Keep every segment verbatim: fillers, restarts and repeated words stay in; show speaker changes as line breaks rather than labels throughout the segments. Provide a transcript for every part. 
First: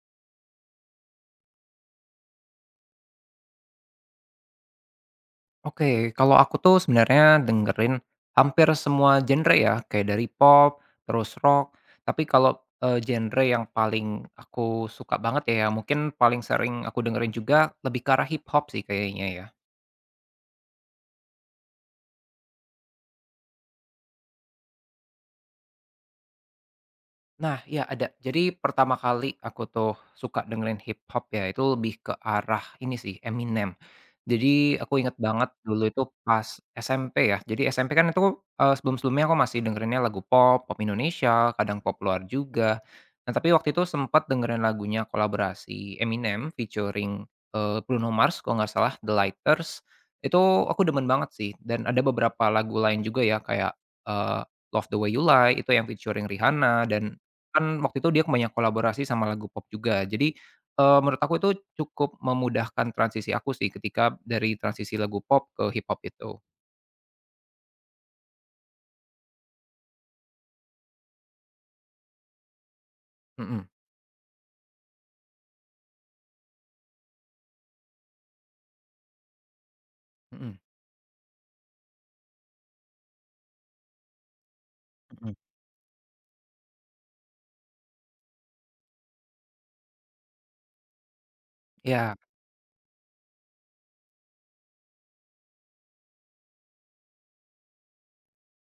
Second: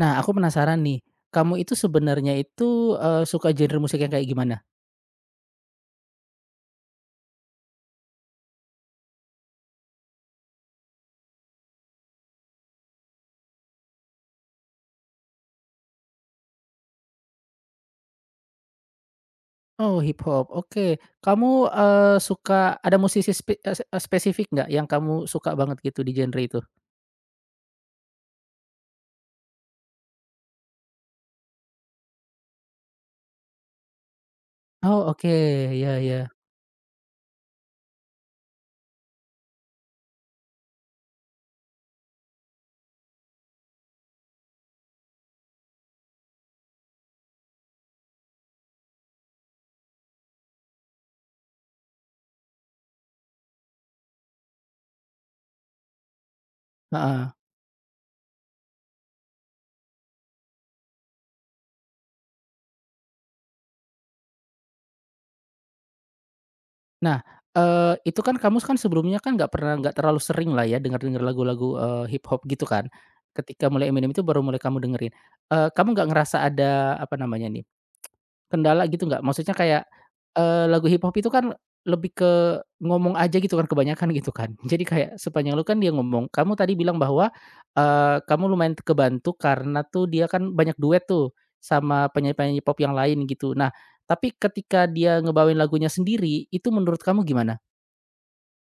Nah, aku penasaran nih, kamu itu sebenarnya itu, eee, suka genre musik yang kayak gimana?
Oke, kalau aku tuh sebenarnya dengerin hampir semua genre ya, kayak dari pop, terus rock, tapi kalau, eee, genre yang paling aku suka banget ya, mungkin paling sering aku dengerin juga lebih ke arah hip hop sih kayaknya ya.
Oh, hip hop, oke. Kamu, eee, suka ada musisi spe eee, eee, spesifik nggak yang kamu suka banget gitu di genre itu?
Nah, ya ada. Jadi pertama kali aku tuh suka dengerin hip hop ya, itu lebih ke arah ini sih, Eminem. Jadi aku
Oh,
inget
oke,
banget dulu
ya
itu
ya
pas S M P ya. Jadi S M P kan itu, eee, sebelum-sebelumnya aku masih dengerinnya lagu pop, pop Indonesia, kadang pop luar juga. Nah, tapi waktu itu sempat dengerin lagunya kolaborasi Eminem featuring, eee, Bruno Mars kalau nggak salah, The Lighters. Itu aku demen banget sih dan ada beberapa lagu lain juga ya kayak, eee, Love the Way You Lie itu yang featuring Rihanna, dan
heeh.
kan waktu itu dia banyak kolaborasi sama lagu pop juga. Jadi, eee, menurut aku itu cukup memudahkan transisi aku sih ketika dari transisi lagu pop ke hip hop itu.
Nah, eee, itu kan kamu kan sebelumnya kan nggak pernah nggak terlalu sering lah ya dengar-dengar lagu-lagu, eee, hip hop gitu kan.
Mhm.
Ketika mulai Eminem itu baru mulai kamu dengerin. Eee, kamu nggak ngerasa ada, apa namanya nih, kendala gitu nggak? Maksudnya kayak,
Mhm mhm.
eee, lagu hip hop itu kan lebih ke ngomong aja gitu kan kebanyakan gitu kan. Jadi kayak
Mhm.
sepanjang lu kan dia ngomong, kamu tadi bilang bahwa, eee, kamu lumayan kebantu karena tuh dia kan banyak duet tuh sama
Iya.
penyanyi-penyanyi pop yang lain gitu. Nah, tapi ketika dia ngebawain lagunya sendiri, itu menurut kamu gimana?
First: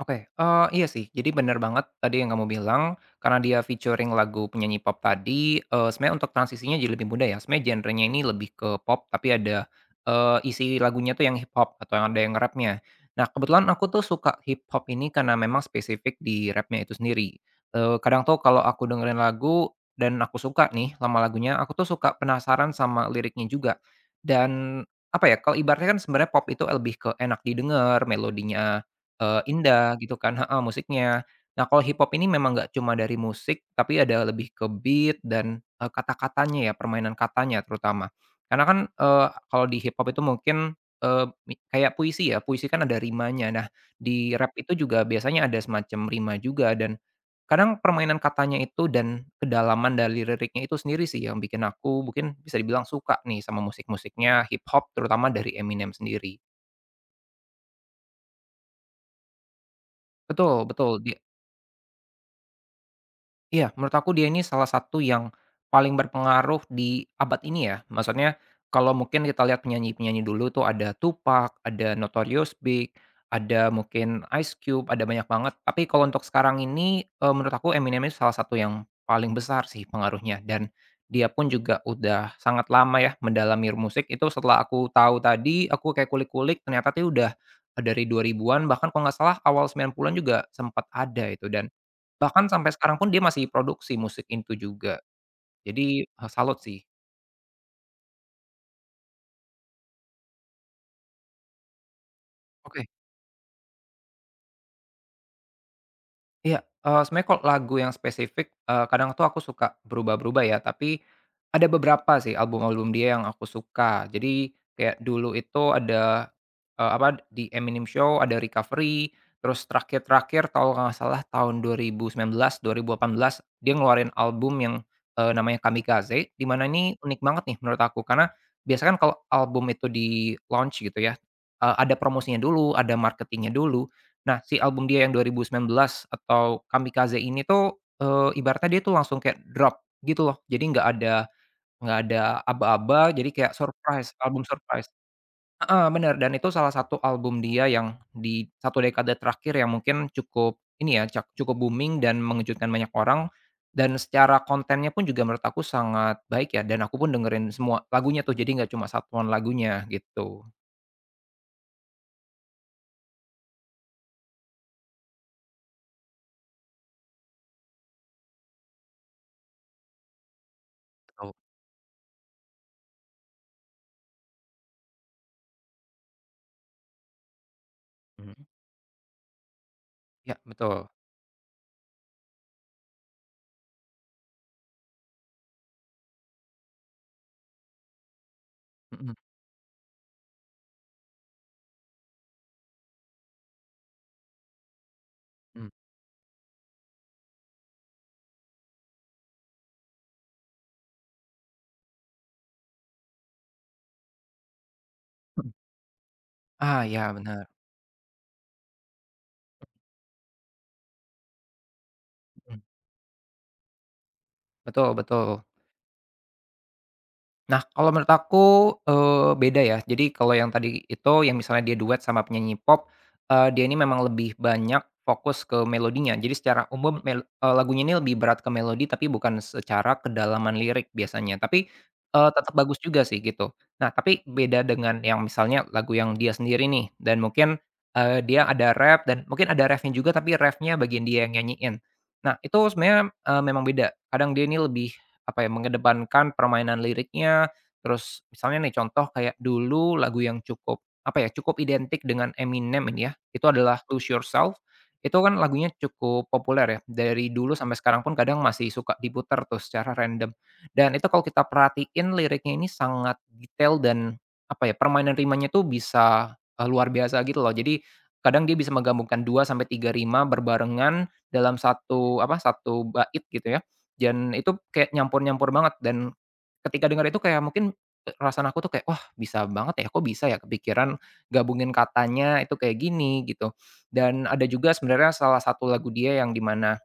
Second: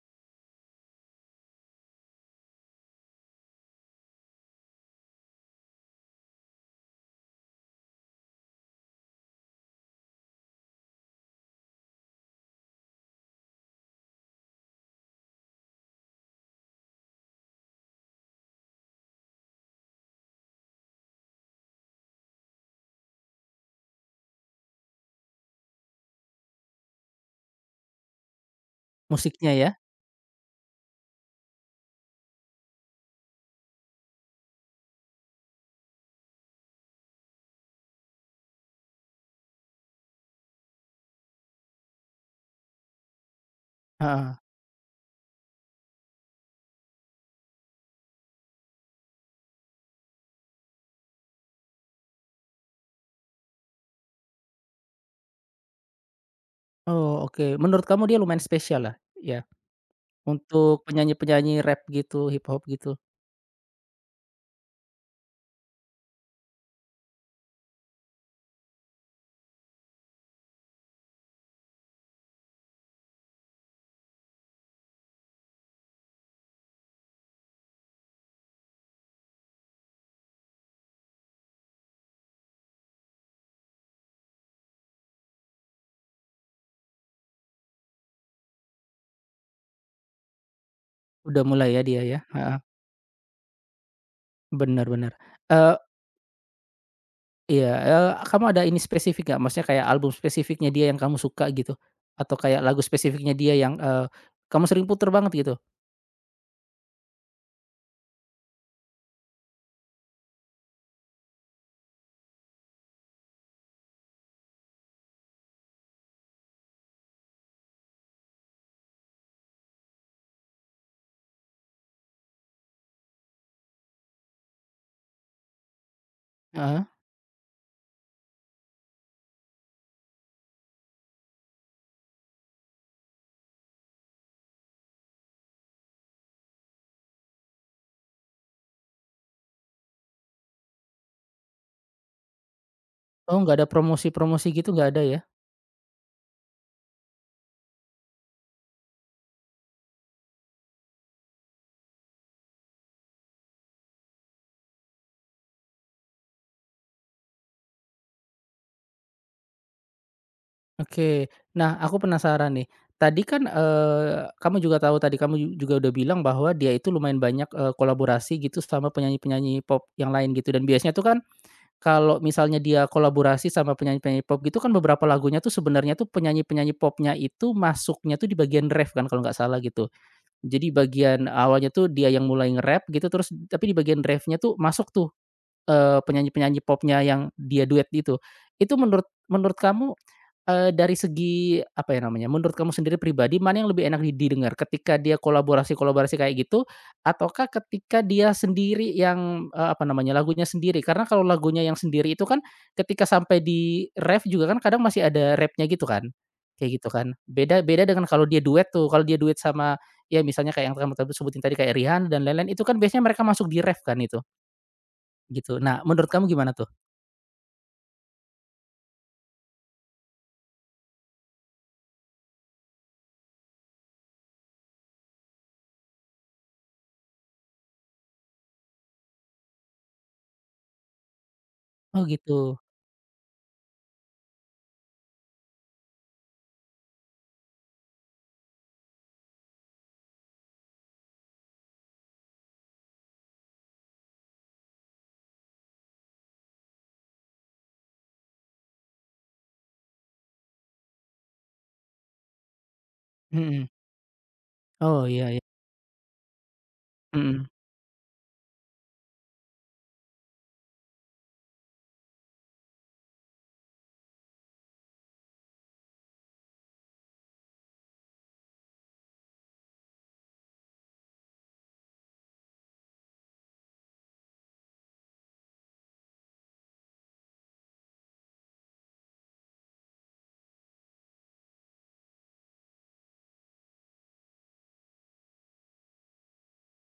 Oke, eee, iya sih. Jadi bener banget tadi yang kamu bilang, karena dia featuring lagu penyanyi pop tadi, eee, sebenarnya untuk transisinya jadi lebih mudah ya. Sebenarnya genrenya ini lebih ke pop, tapi ada, eee, isi lagunya tuh yang hip hop atau yang ada yang rapnya. Nah, kebetulan aku tuh suka hip hop ini karena memang spesifik di rapnya itu sendiri. Eee, kadang tuh kalau aku dengerin lagu dan aku suka nih lama lagunya, aku tuh suka penasaran sama liriknya juga. Dan, apa ya, kalau ibaratnya kan sebenarnya pop itu lebih ke enak didengar, melodinya. Eee,
Musiknya ya?
indah gitu kan, heeh, musiknya. Nah, kalau hip hop ini memang nggak cuma dari musik, tapi ada lebih ke beat dan, eee, kata-katanya ya, permainan katanya terutama. Karena kan, eee, kalau di hip hop itu mungkin, eee, mi kayak puisi ya, puisi kan ada rimanya. Nah,
Heeh.
di rap itu juga biasanya ada semacam rima juga dan kadang permainan katanya itu dan kedalaman dari liriknya itu sendiri sih yang bikin aku mungkin bisa dibilang suka nih sama musik-musiknya hip hop terutama dari Eminem sendiri.
Oh oke, menurut kamu dia lumayan spesial lah? Ya,
Betul,
untuk
betul, di
penyanyi-penyanyi rap gitu, hip hop gitu.
iya, menurut aku dia ini salah satu yang paling berpengaruh di abad ini ya. Maksudnya kalau mungkin kita lihat penyanyi-penyanyi dulu tuh ada Tupac, ada Notorious Big, ada mungkin Ice Cube, ada banyak banget. Tapi kalau untuk sekarang ini eee, menurut aku Eminem itu salah satu yang paling besar sih pengaruhnya dan dia pun juga udah sangat lama ya mendalami musik. Itu setelah aku tahu tadi, aku kayak kulik-kulik ternyata tuh udah eh, dari dua ribuan-an bahkan kalau nggak salah awal sembilan puluhan-an juga sempat ada
Udah
itu, dan
mulai ya dia ya?
bahkan
Heeh,
sampai sekarang pun dia masih produksi musik itu
benar
juga.
bener.
Jadi, eee, salut sih.
Iya, eee, kamu ada ini spesifik nggak? Maksudnya kayak album spesifiknya dia yang kamu suka gitu? Atau kayak lagu
Oke.
spesifiknya dia yang, eee, kamu sering puter banget gitu?
Iya, eee, sebenarnya kalau lagu yang spesifik, eee, kadang tuh aku suka berubah-berubah ya, tapi ada beberapa sih album-album dia yang aku suka. Jadi, kayak dulu itu ada, Eee, apa, di Eminem Show, ada Recovery, terus terakhir-terakhir kalau nggak salah tahun dua ribu sembilan belas, dua nol satu delapan dia ngeluarin album yang, eee, namanya Kamikaze, di
Mhm.
mana
Heeh.
ini unik banget nih menurut aku, karena biasanya kan kalau album itu di-launch gitu ya, eee, ada promosinya dulu, ada marketingnya dulu. Nah, si album dia yang dua nol satu sembilan atau Kamikaze ini tuh, eee, ibaratnya dia tuh langsung kayak drop gitu loh. Jadi nggak ada nggak ada aba-aba, jadi
Oh,
kayak
nggak ada
surprise, album
promosi-promosi gitu
surprise.
nggak ada ya?
Heeh, bener, dan itu salah satu album dia yang di satu dekade terakhir yang mungkin cukup ini ya, cak cukup booming dan mengejutkan banyak orang, dan secara kontennya pun juga menurut aku sangat baik ya, dan aku pun dengerin semua lagunya tuh, jadi nggak cuma satuan lagunya, gitu.
Oke. Nah, aku penasaran nih, tadi kan, eee, kamu juga tahu tadi kamu ju juga udah bilang bahwa dia itu lumayan banyak, eee, kolaborasi gitu sama penyanyi-penyanyi pop yang lain gitu dan biasanya tuh kan
Tahu,
kalau misalnya dia kolaborasi sama penyanyi-penyanyi pop gitu kan beberapa lagunya tuh sebenarnya tuh penyanyi-penyanyi popnya itu masuknya tuh
mhm.
di bagian ref kan kalau nggak salah gitu.
Ya,
Jadi
betul,
bagian awalnya tuh dia yang mulai nge-rap gitu terus tapi di bagian drive-nya tuh masuk tuh Eee, penyanyi-penyanyi popnya yang dia duet itu. Itu menurut
mhm.
menurut kamu, eee, dari segi apa ya namanya, menurut kamu sendiri pribadi mana yang lebih enak di didengar ketika dia
Mhm.
kolaborasi-kolaborasi kayak gitu ataukah ketika dia sendiri yang, eee, apa namanya, lagunya sendiri? Karena kalau lagunya yang sendiri itu kan ketika sampai di ref juga kan kadang masih ada
Mhm.
rapnya gitu kan, kayak
Ah,
gitu kan.
ya benar,
Beda beda dengan kalau dia duet tuh, kalau dia duet sama ya misalnya kayak yang kamu tadi sebutin tadi kayak Rihanna dan lain-lain
mhm,
itu kan biasanya mereka masuk di ref kan itu?
betul betul.
Gitu. Nah, menurut kamu gimana tuh?
Nah, kalau menurut aku, eee, beda ya. Jadi kalau yang tadi itu, yang misalnya dia duet sama penyanyi pop, eee, dia ini memang lebih banyak fokus ke melodinya. Jadi secara umum mel eee, lagunya ini lebih berat ke melodi, tapi bukan secara kedalaman lirik biasanya. Tapi,
Oh
eee, tetap
gitu.
bagus juga sih, gitu. Nah, tapi beda dengan yang misalnya lagu yang dia sendiri nih, dan mungkin, eee, dia ada rap dan mungkin ada refnya juga, tapi refnya bagian dia yang nyanyiin. Nah, itu sebenarnya, eee, memang beda. Kadang dia ini lebih apa ya, mengedepankan permainan liriknya, terus misalnya nih contoh kayak dulu lagu yang cukup, apa ya, cukup identik dengan Eminem ini ya, itu
Mhm.
adalah Lose Yourself,
Oh
itu
iya
kan
iya.
lagunya cukup populer ya, dari
Mhm.
dulu sampai sekarang pun kadang masih suka diputar tuh secara random. Dan itu kalau kita perhatiin liriknya ini sangat detail dan, apa ya, permainan rimanya tuh bisa, eee, luar biasa gitu loh. Jadi kadang dia bisa menggabungkan dua sampai tiga rima berbarengan dalam satu apa, satu bait gitu ya. Dan itu kayak nyampur-nyampur banget dan ketika denger itu kayak mungkin perasaan aku tuh kayak, "Wah, bisa banget ya, kok bisa ya kepikiran gabungin katanya itu kayak gini?" Gitu. Dan ada juga sebenarnya salah satu lagu dia yang dimana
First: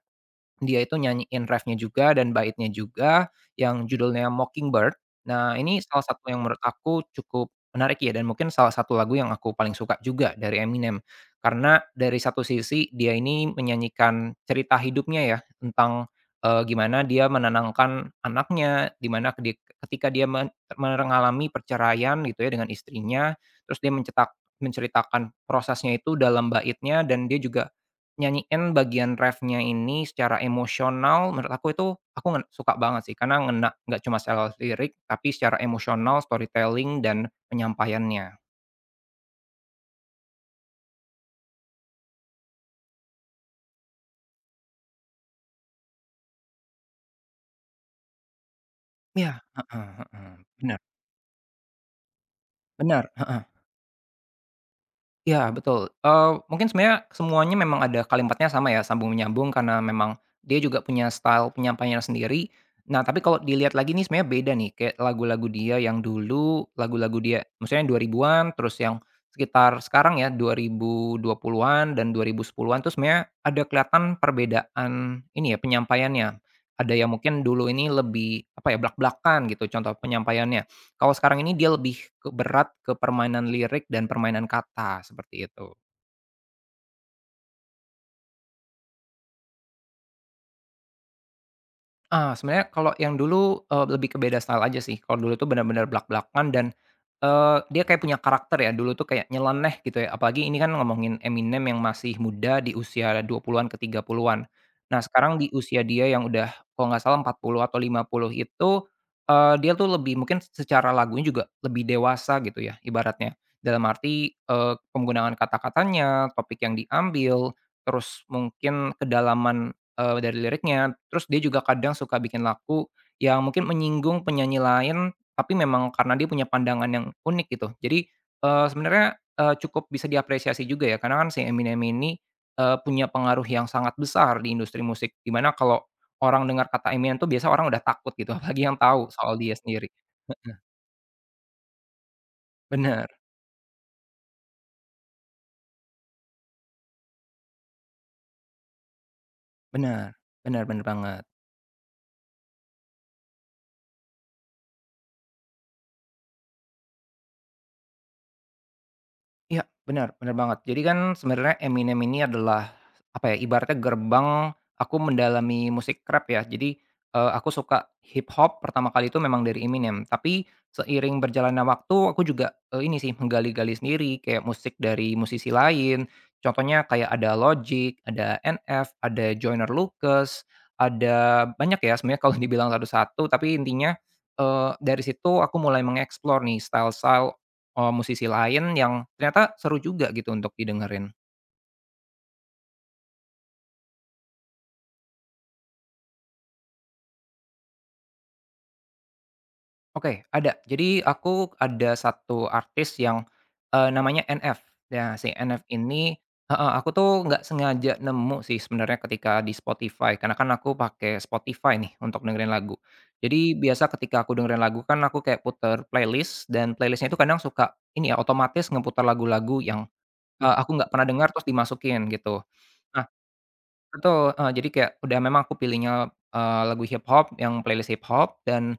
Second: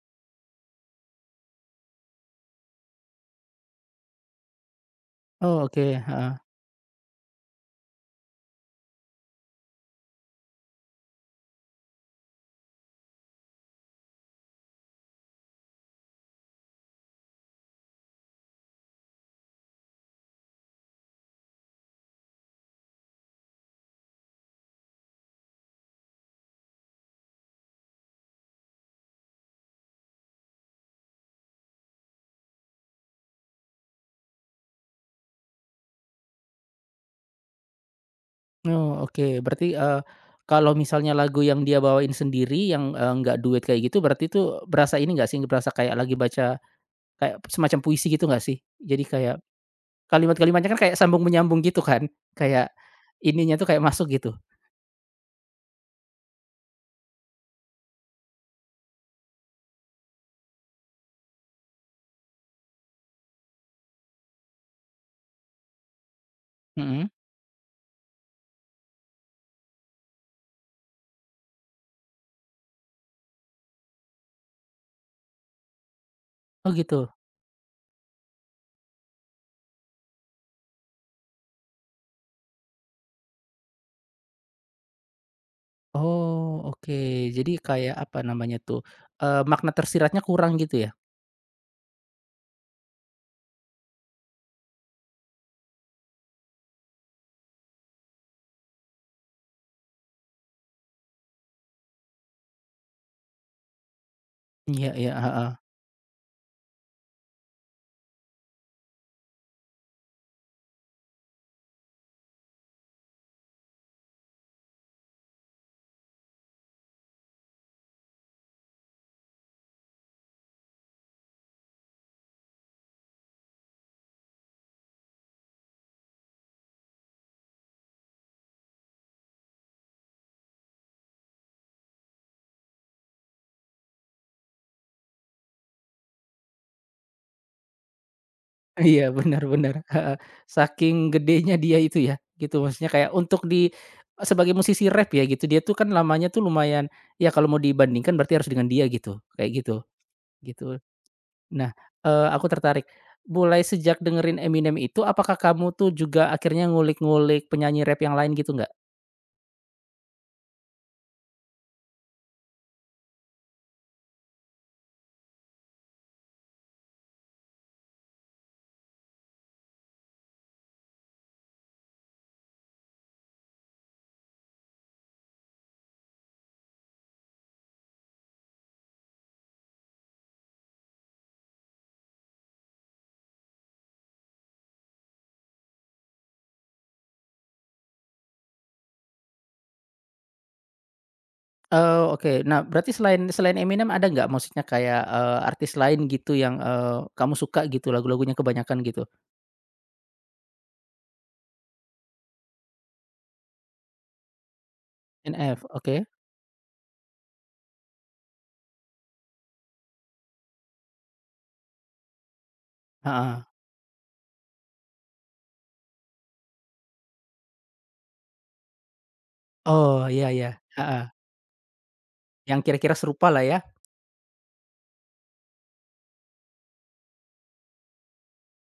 dia itu nyanyiin refnya juga dan baitnya juga, yang judulnya Mockingbird. Nah,
Oh
ini
oke,
salah satu
heeh.
yang menurut aku cukup menarik ya, dan mungkin salah satu lagu yang aku paling suka juga dari Eminem. Karena dari satu sisi dia ini menyanyikan cerita hidupnya ya, tentang, eee, gimana dia menenangkan anaknya, dimana ketika dia men mengalami perceraian gitu ya dengan istrinya, terus dia mencetak menceritakan prosesnya itu dalam baitnya dan dia juga nyanyiin bagian refnya ini secara emosional. Menurut aku itu, aku ngen suka banget sih karena ngena nggak cuma secara lirik tapi secara emosional, storytelling, dan penyampaiannya.
Oh oke. Berarti, eee, kalau misalnya lagu yang dia bawain sendiri yang, eee, nggak duet kayak gitu berarti itu berasa ini nggak sih, berasa kayak lagi baca kayak semacam puisi gitu nggak sih? Jadi
Iya,
kayak
heeh heeh,
kalimat-kalimatnya
bener
kan kayak sambung menyambung gitu kan? Kayak
bener, heeh.
ininya tuh kayak masuk gitu?
Iya, betul. Eee, mungkin sebenarnya semuanya memang ada kalimatnya sama ya, sambung menyambung karena memang dia juga punya style penyampaiannya sendiri. Nah, tapi kalau dilihat lagi nih sebenarnya beda nih, kayak lagu-lagu dia yang dulu,
Mhm.
lagu-lagu dia maksudnya yang dua ribuan-an, terus yang sekitar sekarang ya dua ribu dua puluhan-an dan dua ribu sepuluhan-an tuh sebenarnya ada kelihatan perbedaan ini ya penyampaiannya.
Oh
Ada yang
gitu?
mungkin dulu ini lebih, apa ya, blak-blakan gitu contoh penyampaiannya. Kalau sekarang ini dia lebih ke berat ke permainan lirik dan permainan kata, seperti itu.
Oh oke. Jadi kayak apa namanya tuh, eee, makna tersiratnya kurang gitu ya?
Ah, sebenarnya kalau yang dulu, eee, lebih ke beda style aja sih. Kalau dulu tuh benar-benar blak-blakan dan, eee, dia kayak punya karakter ya, dulu tuh kayak nyeleneh gitu ya, apalagi ini kan ngomongin Eminem yang masih muda di usia dua puluhan-an ke tiga puluhan-an.
Iya
Nah,
iya,
sekarang di
heeh.
usia dia yang udah kalau nggak salah empat puluh atau lima puluh itu, eee, dia tuh lebih mungkin secara lagunya juga lebih dewasa gitu ya ibaratnya. Dalam arti, eee, penggunaan kata-katanya, topik yang diambil, terus mungkin kedalaman, Eee, dari liriknya, terus dia juga kadang suka bikin lagu yang mungkin menyinggung penyanyi lain, tapi memang karena dia punya pandangan yang unik gitu. Jadi, eee, sebenarnya, eee, cukup bisa diapresiasi juga ya, karena kan si Eminem ini, eee, punya pengaruh yang sangat besar di industri musik, dimana kalau orang dengar kata Eminem tuh biasa orang udah takut gitu, apalagi yang tahu
Iya,
soal
benar
dia
benar,
sendiri.
heeh. Saking gedenya dia itu ya, gitu. Maksudnya
Bener,
kayak untuk di sebagai musisi rap ya gitu, dia tuh kan lamanya tuh lumayan ya kalau mau dibandingkan berarti harus dengan dia gitu, kayak gitu,
bener, bener,
gitu.
bener banget.
Nah, eee, aku tertarik, mulai sejak dengerin Eminem itu apakah kamu tuh juga akhirnya ngulik-ngulik penyanyi rap yang lain gitu nggak?
Iya, benar benar banget. Jadi kan sebenarnya Eminem ini adalah, apa ya, ibaratnya gerbang aku mendalami musik rap ya. Jadi, eee, aku suka hip hop pertama kali itu memang dari Eminem. Tapi seiring berjalannya waktu aku juga, eee, ini sih menggali-gali sendiri kayak musik dari musisi lain. Contohnya kayak ada Logic, ada N F, ada Joyner Lucas, ada banyak ya sebenarnya kalau dibilang satu-satu, tapi intinya, eee, dari situ aku mulai mengeksplor nih style-style. Oh, musisi lain yang ternyata seru juga gitu untuk didengerin.
Oh, oke. Nah, berarti selain selain Eminem ada nggak maksudnya kayak, eee, artis lain gitu yang, eee, kamu suka gitu lagu-lagunya kebanyakan gitu?
Oke, ada. Jadi aku ada satu artis yang, eee, namanya N F. Ya, si N F
N F, oke,
ini, heeh, aku tuh nggak sengaja nemu sih sebenarnya ketika di Spotify, karena kan aku pakai Spotify nih untuk dengerin lagu.
heeh.
Jadi biasa ketika aku dengerin lagu kan aku kayak puter playlist dan playlistnya itu kadang suka ini ya, otomatis ngeputar lagu-lagu yang,
Oh, iya iya,
eee, aku nggak
heeh,
pernah dengar terus dimasukin gitu. Nah,
yang kira-kira serupa lah ya?
betul, heeh, jadi kayak udah memang aku pilihnya, eee, lagu hip hop yang playlist hip hop dan,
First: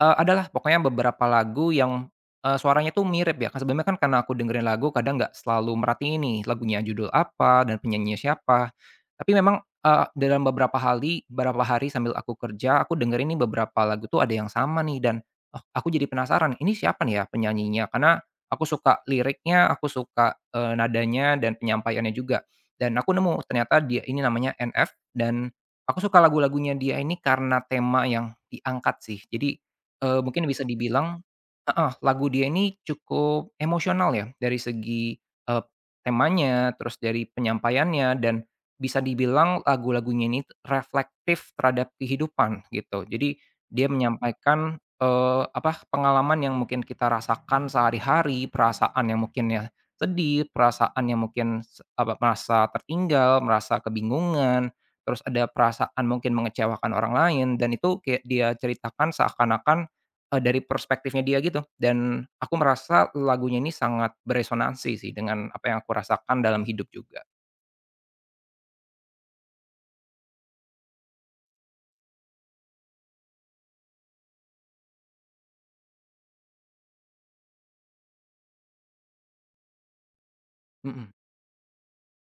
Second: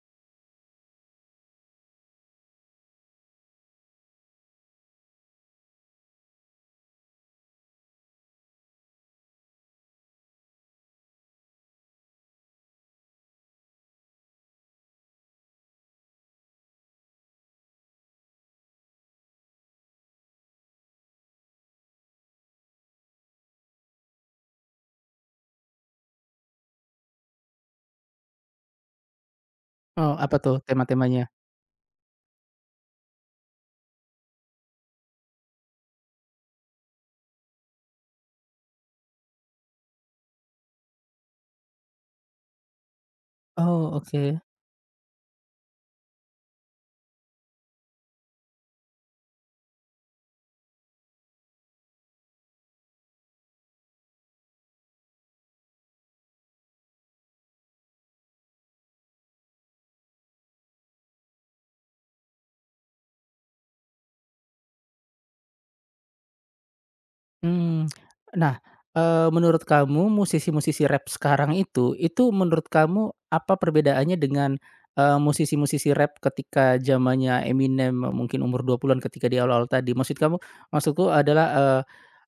Eee, adalah pokoknya beberapa lagu yang, eee, suaranya tuh mirip ya, kan sebelumnya kan karena aku dengerin lagu kadang nggak selalu merhatiin nih lagunya judul apa dan penyanyinya siapa. Tapi memang, eee, dalam beberapa hali beberapa hari sambil aku kerja, aku dengerin nih beberapa lagu tuh ada yang sama nih dan, oh aku jadi penasaran ini siapa nih ya penyanyinya? Karena aku suka liriknya, aku suka, eee, nadanya dan penyampaiannya juga. Dan aku nemu ternyata dia ini namanya N F dan aku suka lagu-lagunya dia ini karena tema yang diangkat sih. Jadi,
Oh,
Eee,
apa
mungkin
tuh
bisa dibilang,
tema-temanya?
heeh, lagu dia ini cukup emosional ya dari segi, eee, temanya, terus dari penyampaiannya dan bisa dibilang lagu-lagunya ini reflektif terhadap kehidupan gitu. Jadi dia
Oh, oke,
menyampaikan, eee, apa, pengalaman yang mungkin kita rasakan sehari-hari, perasaan yang mungkin ya sedih, perasaan yang mungkin se apa, merasa tertinggal, merasa kebingungan, terus ada perasaan mungkin mengecewakan orang lain dan itu kayak dia ceritakan seakan-akan, Eee, dari perspektifnya dia gitu, dan aku merasa lagunya ini sangat beresonansi sih dengan apa yang aku rasakan dalam hidup juga.
mmm, nah, eee, menurut kamu musisi-musisi rap sekarang itu, itu menurut kamu apa perbedaannya dengan, eee, musisi-musisi rap ketika zamannya Eminem mungkin umur dua puluhan-an ketika di awal-awal tadi? Maksud kamu maksudku
Mhm,
adalah, eee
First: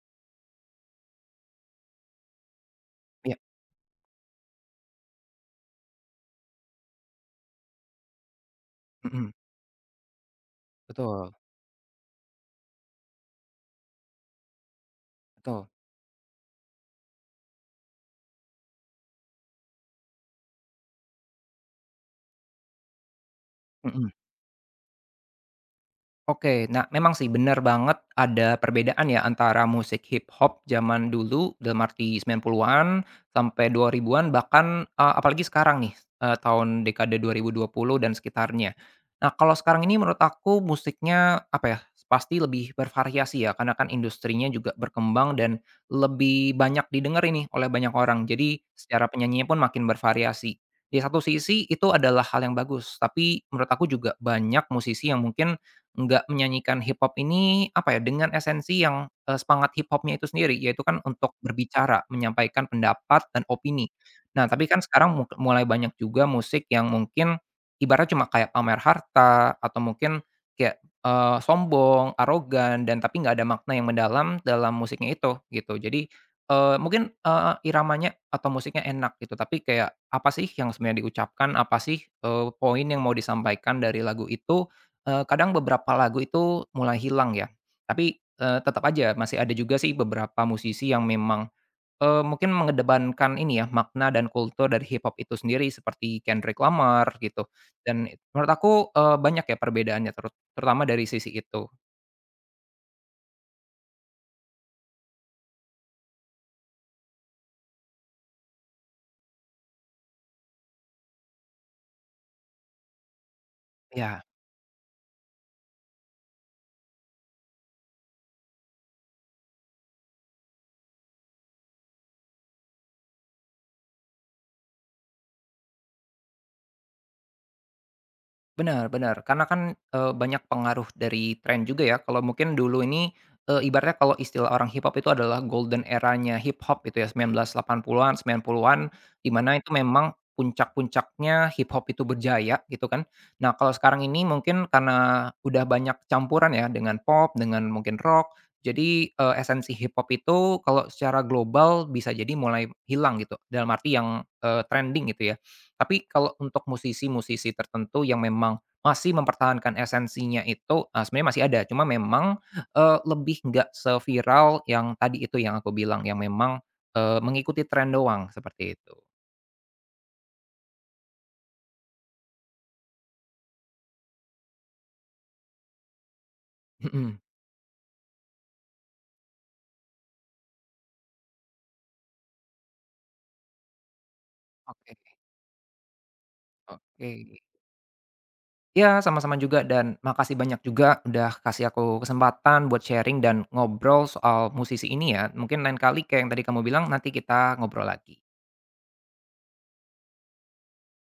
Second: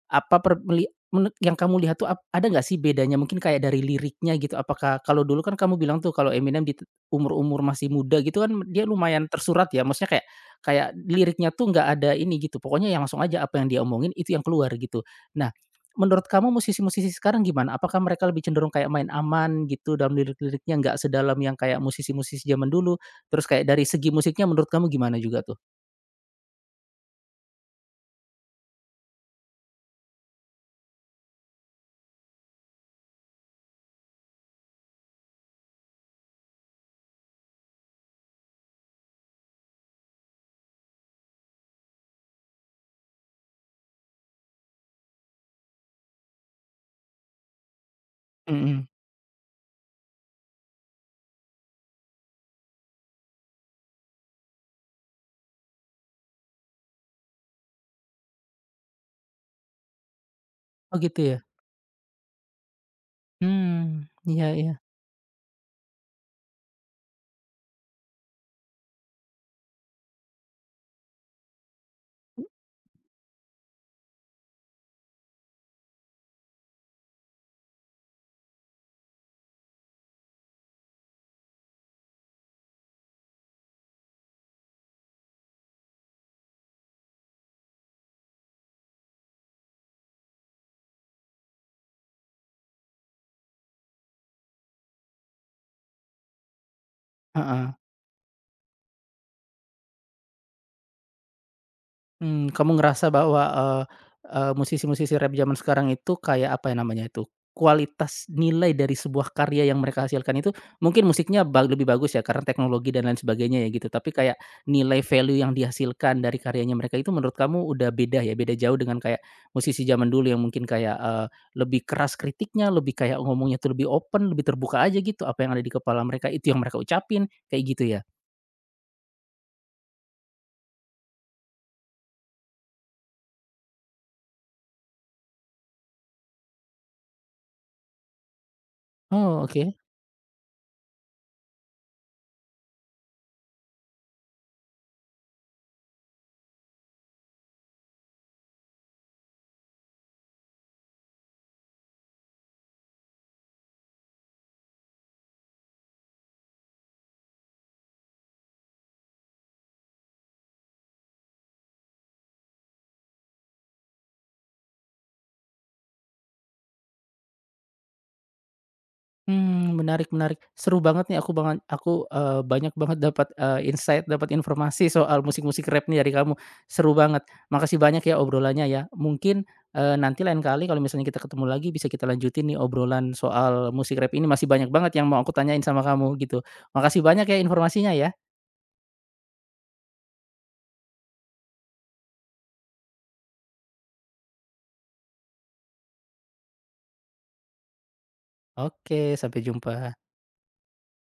apa per meli mene yang kamu lihat tuh ap ada nggak sih bedanya
iya,
mungkin kayak dari liriknya gitu? Apakah kalau dulu kan kamu bilang tuh kalau Eminem di t umur-umur masih muda gitu kan dia lumayan
mhm,
tersurat ya, maksudnya kayak kayak
betul
liriknya tuh nggak ada ini gitu, pokoknya yang langsung aja apa yang dia omongin itu yang keluar gitu. Nah,
betul,
menurut kamu musisi-musisi sekarang gimana? Apakah mereka lebih cenderung kayak main aman gitu dalam lirik-liriknya, nggak sedalam yang kayak musisi-musisi zaman dulu? Terus kayak dari segi
mhm.
musiknya menurut kamu gimana juga tuh?
Oke, nah memang sih benar banget ada perbedaan ya antara musik hip hop zaman dulu dalam arti sembilan puluhan-an sampai dua ribuan-an bahkan, eee, apalagi sekarang nih, eee, tahun dekade dua dua ribu dua puluh dan sekitarnya. Nah, kalau sekarang ini menurut aku musiknya apa ya, pasti lebih bervariasi ya karena kan industrinya juga berkembang dan lebih banyak didengar ini oleh banyak orang. Jadi
Mhm.
secara penyanyinya pun makin bervariasi. Di satu sisi itu adalah hal yang bagus, tapi menurut aku juga banyak musisi yang mungkin nggak menyanyikan hip hop ini, apa ya, dengan esensi yang, eee, semangat hip hopnya itu sendiri, yaitu
Oh
kan
gitu
untuk
ya?
berbicara, menyampaikan pendapat dan
Mmm,
opini. Nah,
iya
tapi
iya,
kan sekarang muk mulai banyak juga musik yang mungkin ibarat cuma kayak pamer harta atau mungkin kayak, eee, sombong, arogan, dan tapi nggak ada makna yang mendalam dalam musiknya itu, gitu. Jadi, eee, mungkin, eee, iramanya atau musiknya enak gitu, tapi kayak apa sih yang sebenarnya diucapkan, apa sih, eee, poin yang mau disampaikan dari lagu itu, Eee, kadang beberapa lagu itu mulai hilang ya, tapi, eee, tetap aja masih ada juga sih beberapa musisi yang memang, eee, mungkin mengedepankan ini ya, makna dan kultur dari hip hop itu sendiri seperti Kendrick Lamar gitu,
heeh.
dan menurut aku, eee, banyak ya perbedaannya, terut terutama dari sisi itu.
Mmm, kamu ngerasa bahwa, eee eee, musisi-musisi rap zaman sekarang itu kayak apa ya namanya itu, kualitas nilai dari sebuah karya yang mereka hasilkan itu mungkin musiknya ba lebih bagus ya karena teknologi dan lain sebagainya ya gitu, tapi
Ya.
kayak nilai value yang dihasilkan dari karyanya mereka itu menurut kamu udah beda ya, beda jauh dengan kayak musisi zaman dulu yang mungkin kayak, eee, lebih keras kritiknya, lebih kayak ngomongnya tuh lebih open, lebih terbuka aja gitu, apa yang ada di kepala mereka itu yang mereka ucapin, kayak gitu ya?
Benar-benar, karena kan, eee, banyak pengaruh dari tren juga ya, kalau mungkin dulu ini, eee, ibaratnya kalau istilah orang hip hop itu adalah golden eranya hip hop itu ya, sembilan belas delapan puluhan-an, sembilan 90-an, di
Oh,
mana itu
oke.
memang puncak-puncaknya hip hop itu berjaya gitu kan. Nah, kalau sekarang ini mungkin karena udah banyak campuran ya dengan pop, dengan mungkin rock, jadi, eee, esensi hip hop itu kalau secara global bisa jadi mulai hilang gitu, dalam arti yang, eee, trending gitu ya. Tapi kalau untuk musisi-musisi tertentu yang memang masih mempertahankan esensinya itu, eee, sebenarnya masih ada, cuma memang, eee, lebih nggak seviral yang tadi itu yang aku bilang, yang memang, eee, mengikuti tren doang, seperti itu.
Hmm, menarik menarik. Seru banget nih aku banget. Aku, eee, banyak banget dapat, eee, insight, dapat informasi soal musik-musik rap nih dari kamu. Seru
Mhm.
banget. Makasih banyak ya obrolannya ya. Mungkin, eee, nanti lain kali kalau misalnya kita ketemu lagi bisa kita lanjutin nih obrolan soal musik rap ini, masih banyak
Oke
banget yang mau aku tanyain sama kamu gitu. Makasih banyak ya
oke.
informasinya ya.
Ya, sama-sama juga dan makasih banyak juga udah kasih aku kesempatan buat sharing dan ngobrol soal musisi ini ya. Mungkin lain kali kayak yang tadi kamu bilang, nanti kita ngobrol lagi.
Oke, sampai jumpa.